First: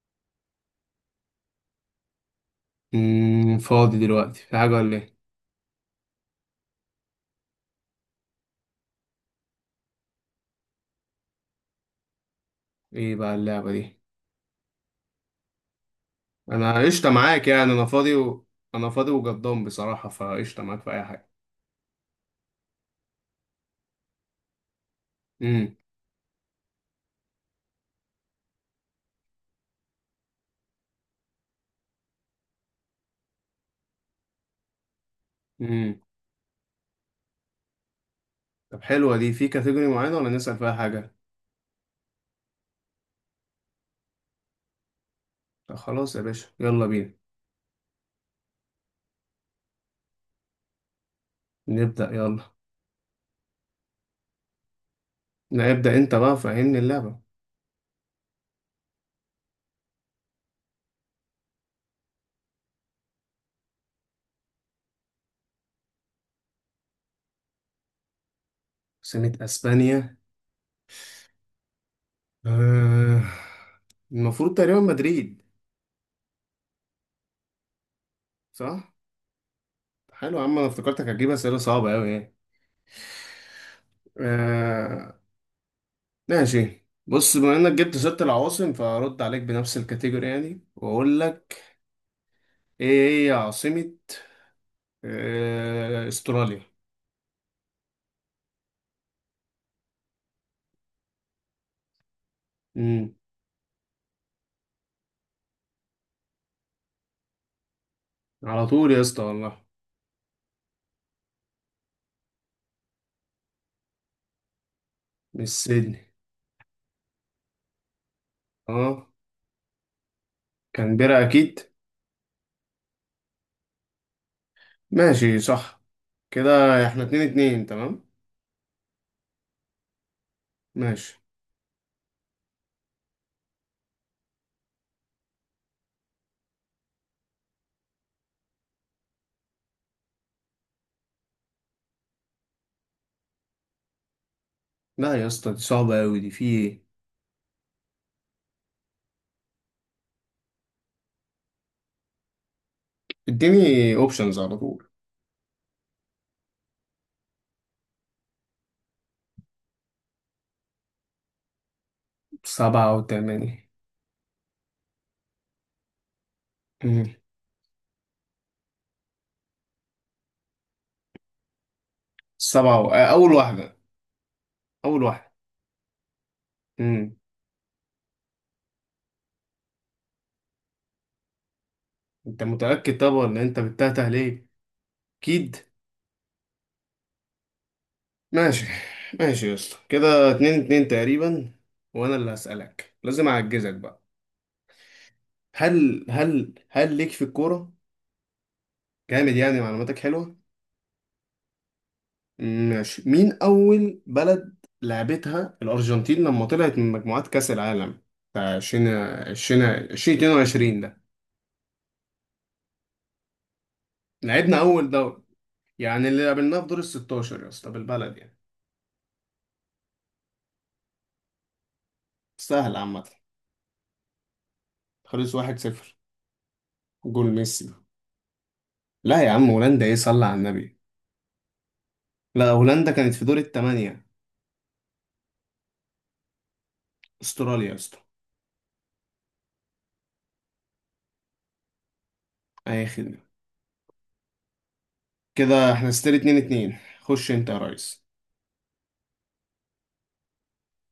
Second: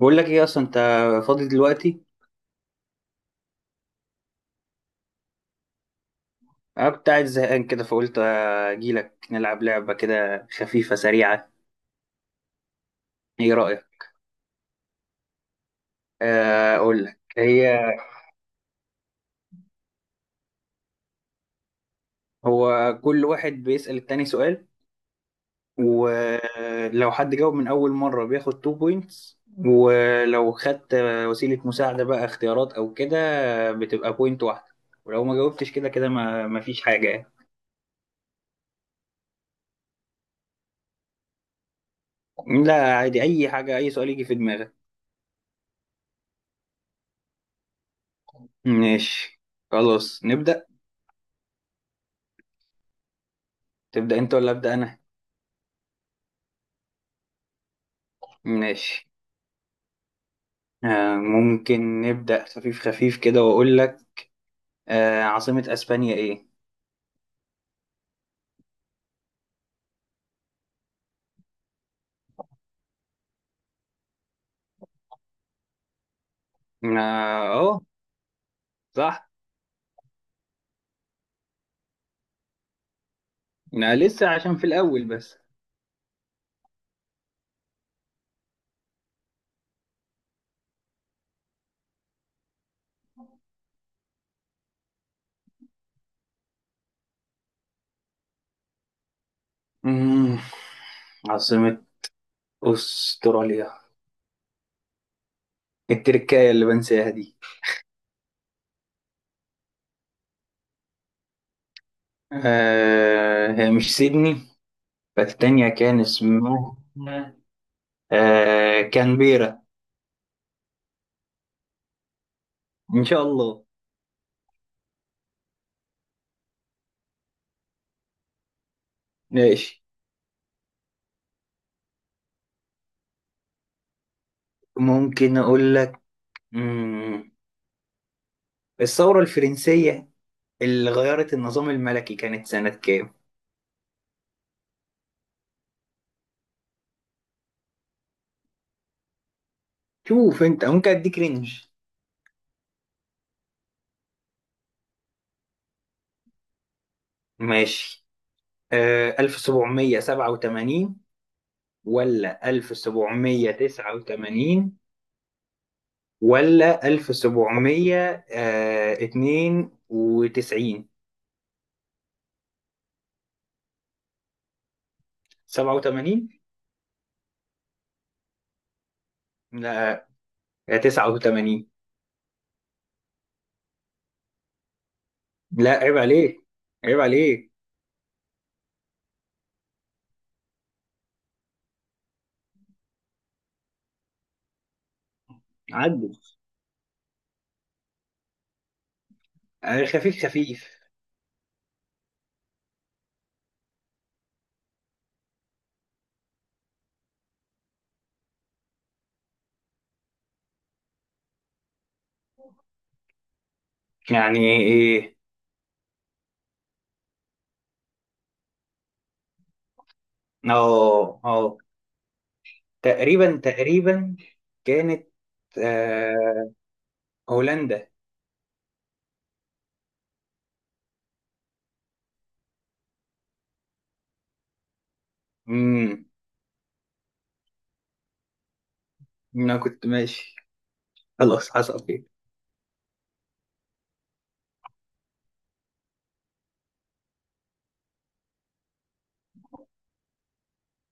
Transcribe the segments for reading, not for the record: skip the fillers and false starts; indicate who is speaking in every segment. Speaker 1: بقول لك ايه اصلا انت فاضي دلوقتي؟
Speaker 2: مم، فاضي دلوقتي في حاجة ولا ايه؟
Speaker 1: انا كنت قاعد زهقان كده فقلت اجي لك نلعب لعبه كده خفيفه سريعه.
Speaker 2: ايه بقى
Speaker 1: ايه
Speaker 2: اللعبة دي؟
Speaker 1: رايك؟
Speaker 2: انا
Speaker 1: اقول
Speaker 2: قشطة
Speaker 1: لك
Speaker 2: معاك يعني
Speaker 1: هي.
Speaker 2: انا فاضي انا فاضي وجدان بصراحة فقشطة معاك في اي حاجة.
Speaker 1: هو كل واحد بيسال التاني سؤال،
Speaker 2: امم.
Speaker 1: ولو حد جاوب من اول مره بياخد 2 بوينتس، ولو خدت وسيله مساعده بقى اختيارات او كده بتبقى بوينت واحده، ولو ما جاوبتش كده
Speaker 2: امم.
Speaker 1: كده ما فيش حاجه يعني.
Speaker 2: طب حلوة دي في كاتيجوري معينة ولا نسأل فيها حاجة؟
Speaker 1: لا عادي اي حاجه، اي سؤال يجي في دماغك.
Speaker 2: طب خلاص يا باشا يلا بينا.
Speaker 1: ماشي، خلاص نبدا.
Speaker 2: نبدأ يلا.
Speaker 1: تبدا انت ولا ابدا انا؟
Speaker 2: لا ابدأ انت بقى فهمني اللعبة.
Speaker 1: ماشي. ممكن نبدأ خفيف خفيف كده وأقول لك، عاصمة أسبانيا إيه؟
Speaker 2: سنة اسبانيا، آه، المفروض تقريبا مدريد.
Speaker 1: آه أهو.
Speaker 2: صح؟
Speaker 1: صح.
Speaker 2: حلو يا عم انا افتكرتك هتجيب اسئلة صعبة اوي يعني.
Speaker 1: أنا لسه عشان في الأول
Speaker 2: آه،
Speaker 1: بس.
Speaker 2: ماشي، بص بما انك جبت ست العواصم فارد عليك بنفس الكاتيجوري يعني، واقول لك ايه هي عاصمة استراليا.
Speaker 1: مم. عاصمة
Speaker 2: امم.
Speaker 1: أستراليا التركاية اللي بنساها دي،
Speaker 2: على طول يا اسطى والله.
Speaker 1: هي مش سيدني.
Speaker 2: مش
Speaker 1: فالتانية كان
Speaker 2: سيدني.
Speaker 1: اسمها
Speaker 2: اه،
Speaker 1: كانبيرا.
Speaker 2: كانبيرا اكيد.
Speaker 1: إن شاء الله.
Speaker 2: ماشي صح، كده احنا اتنين اتنين تمام.
Speaker 1: ماشي،
Speaker 2: ماشي.
Speaker 1: ممكن أقول لك. مم. الثورة الفرنسية اللي غيرت النظام الملكي كانت سنة كام؟
Speaker 2: لا يا اسطى دي صعبة اوي، دي في ايه.
Speaker 1: شوف انت ممكن اديك رينج.
Speaker 2: اديني اوبشنز على طول.
Speaker 1: ماشي. 1787 ولا
Speaker 2: سبعة وتمانية.
Speaker 1: 1789 ولا
Speaker 2: امم.
Speaker 1: 1792؟
Speaker 2: سبعة و... آه، اول واحدة، اول واحدة.
Speaker 1: 87؟
Speaker 2: امم.
Speaker 1: لا. 89.
Speaker 2: انت متأكد؟ طب ولا انت بتتهته ليه؟ اكيد.
Speaker 1: لا عيب عليك، عيب عليك،
Speaker 2: ماشي، ماشي يا اسطى، كده اتنين اتنين تقريبا. وانا اللي هسألك لازم اعجزك بقى. هل
Speaker 1: عدل.
Speaker 2: هل هل ليك في الكورة؟ جامد يعني، معلوماتك
Speaker 1: خفيف
Speaker 2: حلوة.
Speaker 1: خفيف.
Speaker 2: ماشي، مين اول بلد لعبتها الارجنتين لما طلعت من مجموعات كأس العالم بتاع 20 20 2022 ده؟
Speaker 1: يعني
Speaker 2: لعبنا اول
Speaker 1: ايه؟
Speaker 2: دوري، يعني اللي قابلناه في دور ال 16 يا اسطى، بالبلد يعني.
Speaker 1: اه اه.
Speaker 2: سهل عامة.
Speaker 1: تقريبا تقريبا كانت،
Speaker 2: خلص 1-0،
Speaker 1: آه
Speaker 2: جول ميسي.
Speaker 1: هولندا.
Speaker 2: لا يا عم هولندا ايه، صلى على النبي. لا هولندا كانت في دور الثمانية.
Speaker 1: امم.
Speaker 2: استراليا يا اسطى.
Speaker 1: انا كنت ماشي، خلاص حصل خير.
Speaker 2: اي خدمة. كده احنا ستيل اتنين اتنين، خش انت يا ريس.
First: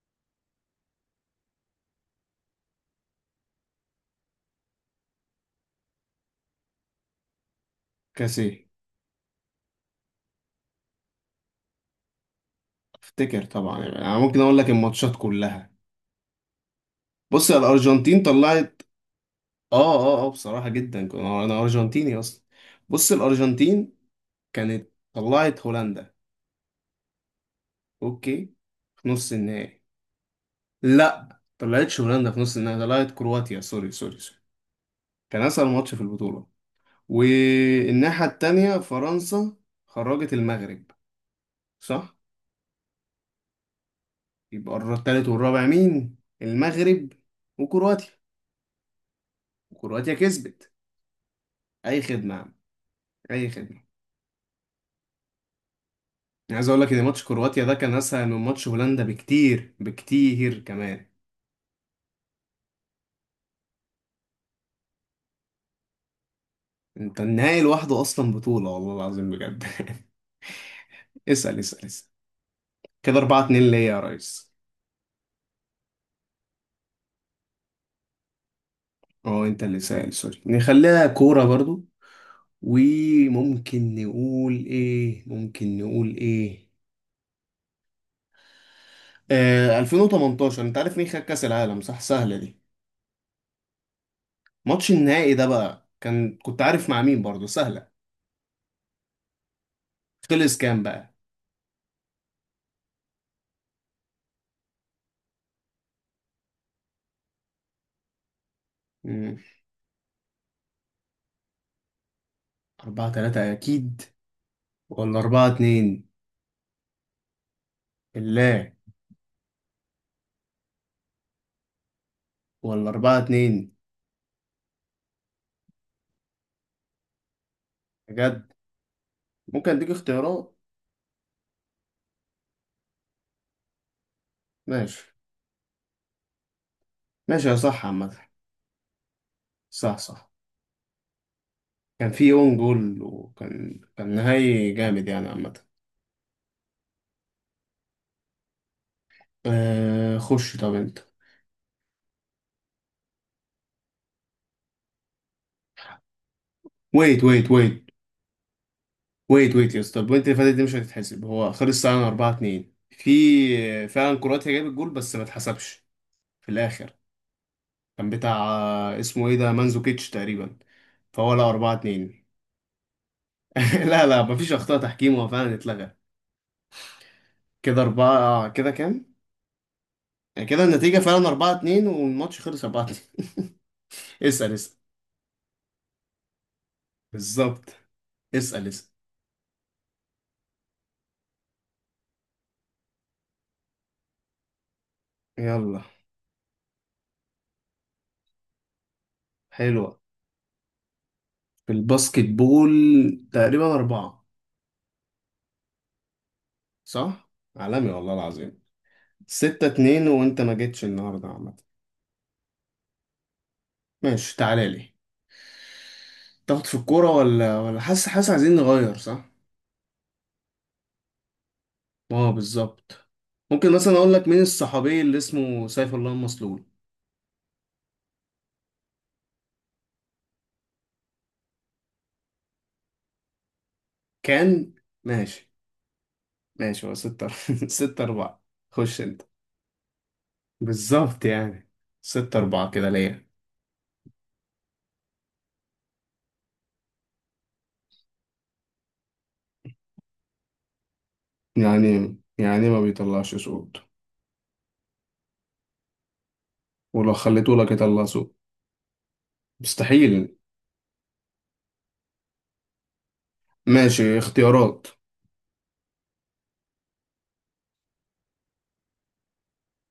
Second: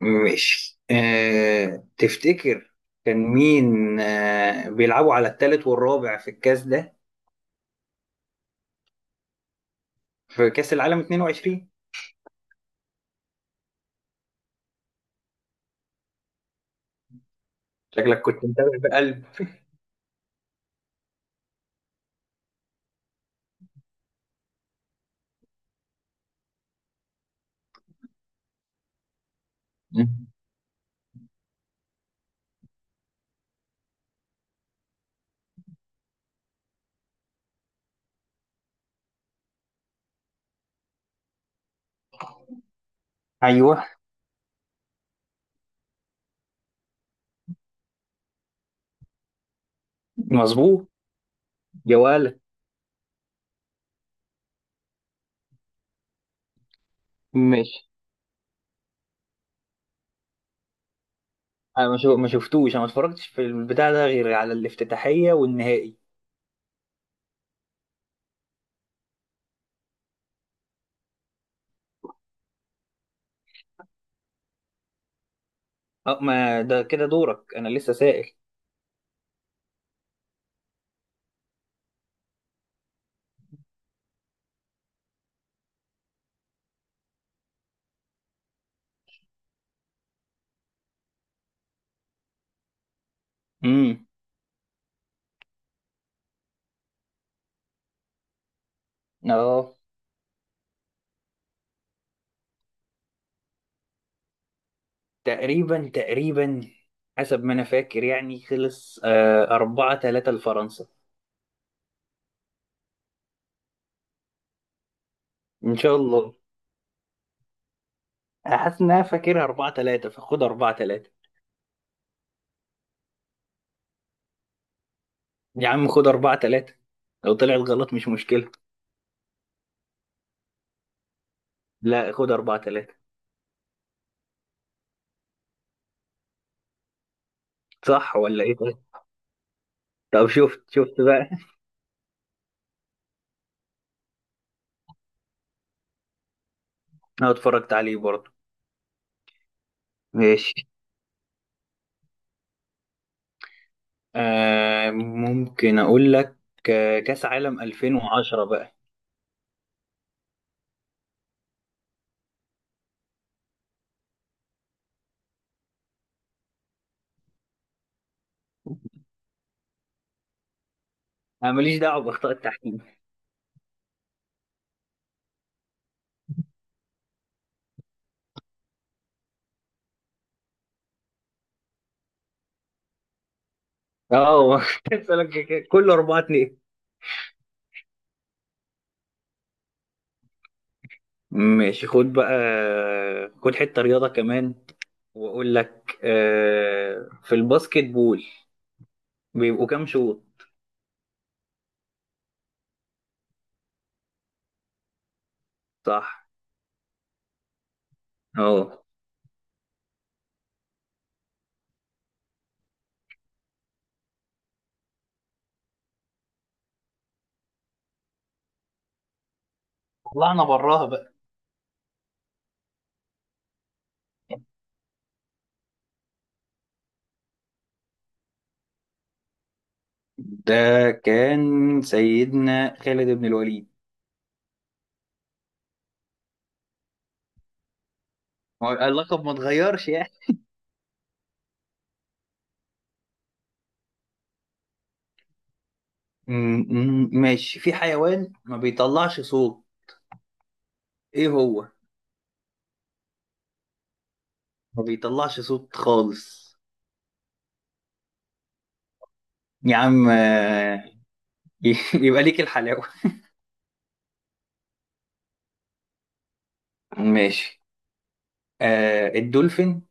Speaker 1: ماشي. تفتكر كان مين بيلعبوا على الثالث والرابع في الكاس ده؟
Speaker 2: كاس ايه؟
Speaker 1: في كاس العالم 22.
Speaker 2: افتكر طبعا، يعني انا ممكن اقول لك الماتشات كلها. بص، يا الارجنتين
Speaker 1: شكلك كنت متابع
Speaker 2: طلعت.
Speaker 1: بقلب.
Speaker 2: اه اه اه، بصراحة جدا أنا ارجنتيني اصلا. بص، الارجنتين كانت طلعت هولندا، اوكي، في نص النهائي.
Speaker 1: مم.
Speaker 2: لا طلعتش هولندا في نص النهائي، طلعت كرواتيا، سوري سوري سوري. كان اسهل ماتش في البطولة. والناحية التانية فرنسا خرجت المغرب، صح؟
Speaker 1: ايوه
Speaker 2: يبقى التالت والرابع مين؟ المغرب وكرواتيا. وكرواتيا كسبت.
Speaker 1: مظبوط يا
Speaker 2: اي خدمه يا
Speaker 1: ولد.
Speaker 2: عم، اي خدمه. أنا عايز اقول لك ان ماتش كرواتيا ده
Speaker 1: ماشي.
Speaker 2: كان اسهل من ماتش هولندا بكتير بكتير كمان.
Speaker 1: انا ما شفتوش، انا ما اتفرجتش في البتاع ده غير على الافتتاحيه والنهائي.
Speaker 2: انت النهائي لوحده اصلا بطوله، والله العظيم بجد. اسال اسال اسال، كده 4 2 ليا يا ريس.
Speaker 1: اه. ما ده كده دورك، انا لسه سائل.
Speaker 2: اه انت اللي سائل، سوري، نخليها كوره برضو. وممكن نقول ايه، ممكن نقول ايه؟ 2018 انت عارف مين خد كاس العالم؟ صح، سهله دي.
Speaker 1: امم.
Speaker 2: ماتش النهائي ده بقى كان، كنت عارف مع مين؟ برضه سهلة.
Speaker 1: اه.
Speaker 2: خلص كام بقى؟
Speaker 1: تقريبا تقريبا حسب ما انا فاكر يعني خلص
Speaker 2: مم.
Speaker 1: 4-3 لفرنسا.
Speaker 2: أربعة تلاتة أكيد، ولا أربعة
Speaker 1: ان شاء
Speaker 2: اتنين؟
Speaker 1: الله.
Speaker 2: بالله.
Speaker 1: حاسس ان انا فاكرها 4-3، فخد 4-3.
Speaker 2: ولا أربعة اتنين؟
Speaker 1: يا عم خد 4-3، لو طلعت غلط مش مشكلة.
Speaker 2: بجد؟ ممكن أديك اختيارات؟
Speaker 1: لا، خد 4-3.
Speaker 2: ماشي. ماشي يا، صح عامة.
Speaker 1: صح ولا ايه؟ طيب.
Speaker 2: صح
Speaker 1: طب
Speaker 2: صح.
Speaker 1: شفت شفت بقى.
Speaker 2: كان في اون جول، وكان نهائي جامد يعني عامة.
Speaker 1: انا اتفرجت عليه برضه.
Speaker 2: خش
Speaker 1: ماشي.
Speaker 2: طب أنت.
Speaker 1: ممكن اقول لك،
Speaker 2: ويت
Speaker 1: كاس
Speaker 2: ويت
Speaker 1: عالم
Speaker 2: ويت،
Speaker 1: 2010 بقى.
Speaker 2: ويت ويت يا اسطى، البوينت اللي فاتت دي مش هتتحسب. هو خلص ساعة 4 2، في فعلا كرواتيا جابت جول بس ما اتحسبش في الآخر. كان بتاع اسمه ايه ده، مانزوكيتش تقريبا. فهو لا،
Speaker 1: انا
Speaker 2: أربعة
Speaker 1: ماليش دعوة
Speaker 2: اتنين.
Speaker 1: باخطاء التحكيم.
Speaker 2: لا لا، مفيش أخطاء تحكيم، هو فعلا اتلغى. كده أربعة، كده كام؟ يعني كده النتيجة فعلا أربعة اتنين، والماتش خلص أربعة اتنين. اسأل
Speaker 1: اه
Speaker 2: اسأل.
Speaker 1: كنت هسألك كده. كله 4-2.
Speaker 2: بالظبط. اسأل اسأل.
Speaker 1: ماشي، خد بقى. خد حتة رياضة كمان واقول
Speaker 2: يلا.
Speaker 1: لك، في الباسكت بول بيبقوا كام
Speaker 2: حلوة.
Speaker 1: شوط؟
Speaker 2: في الباسكت بول تقريبا أربعة.
Speaker 1: صح.
Speaker 2: صح؟ عالمي والله العظيم.
Speaker 1: اه.
Speaker 2: ستة اتنين، وأنت ما جيتش النهاردة عامة. ماشي تعالى لي. تاخد في الكورة ولا حاسس، حاسس عايزين نغير، صح؟
Speaker 1: طلعنا براها بقى.
Speaker 2: اه بالظبط. ممكن مثلا اقول لك مين الصحابي اللي اسمه سيف الله المسلول؟
Speaker 1: ده كان سيدنا خالد بن الوليد.
Speaker 2: كان. ماشي ماشي، هو ستة ستة أربعة.
Speaker 1: هو
Speaker 2: خش انت.
Speaker 1: اللقب ما اتغيرش يعني.
Speaker 2: بالظبط يعني، ستة أربعة كده ليا.
Speaker 1: م- ماشي. في حيوان ما بيطلعش صوت، ايه هو؟
Speaker 2: يعني ما بيطلعش صوت.
Speaker 1: ما بيطلعش صوت خالص.
Speaker 2: ولو خليته لك يطلع صوت،
Speaker 1: يا عم
Speaker 2: مستحيل.
Speaker 1: يبقى ليك الحلاوة.
Speaker 2: ماشي، اختيارات.
Speaker 1: ماشي. الدولفين،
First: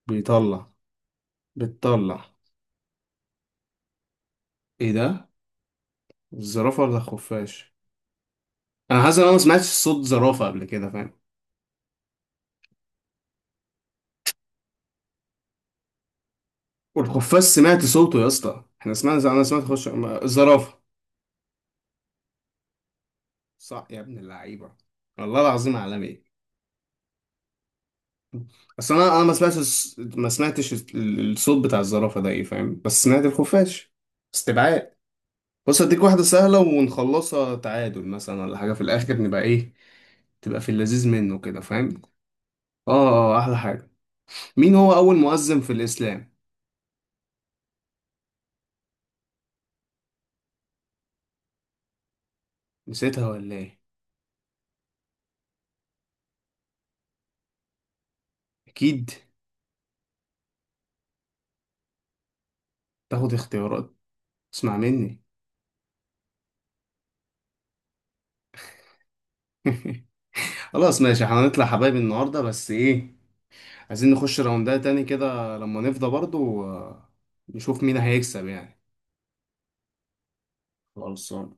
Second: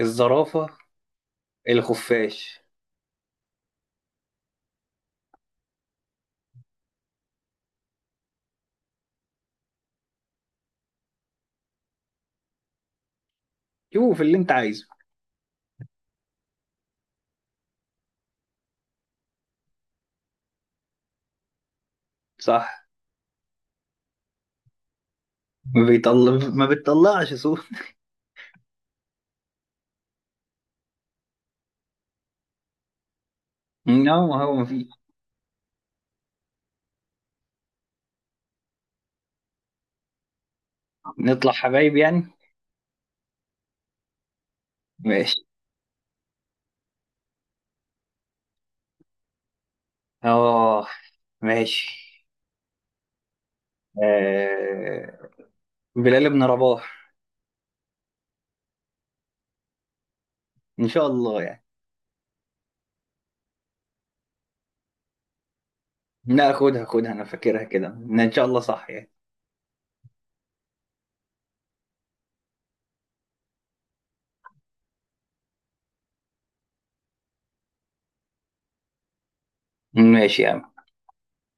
Speaker 1: الزرافة،
Speaker 2: بيطلع. بتطلع.
Speaker 1: الخفاش.
Speaker 2: ايه ده، الزرافة ولا الخفاش؟ انا حاسس ان انا ما سمعتش صوت زرافة قبل كده، فاهم.
Speaker 1: شوف اللي انت عايزه.
Speaker 2: والخفاش سمعت صوته يا اسطى، احنا سمعنا، انا سمعت، خش. الزرافة.
Speaker 1: صح.
Speaker 2: صح يا ابن اللعيبة، والله العظيم عالمي.
Speaker 1: ما بتطلعش صوت.
Speaker 2: اصل انا ما سمعتش الس- ما سمعتش ال- الصوت بتاع الزرافة ده ايه، فاهم، بس سمعت الخفاش.
Speaker 1: لا ما هو ما فيه.
Speaker 2: استبعاد. بص اديك واحدة سهلة ونخلصها تعادل مثلا ولا حاجة، في الاخر نبقى ايه، تبقى في اللذيذ منه
Speaker 1: نطلع
Speaker 2: كده،
Speaker 1: حبايب
Speaker 2: فاهم.
Speaker 1: يعني.
Speaker 2: اه اه، احلى حاجة. مين هو اول
Speaker 1: ماشي.
Speaker 2: مؤذن في الاسلام؟
Speaker 1: اه. ماشي.
Speaker 2: نسيتها ولا ايه؟
Speaker 1: آه بلال بن رباح.
Speaker 2: اكيد.
Speaker 1: ان شاء الله يعني.
Speaker 2: تاخد اختيارات؟ اسمع مني.
Speaker 1: لا، خدها خدها انا فاكرها كده ان شاء الله صح يعني.
Speaker 2: خلاص ماشي، احنا هنطلع حبايب النهاردة، بس ايه، عايزين نخش راوندات تاني كده لما نفضى برضو، نشوف مين هيكسب يعني.
Speaker 1: ماشي يا عم.
Speaker 2: خلصان.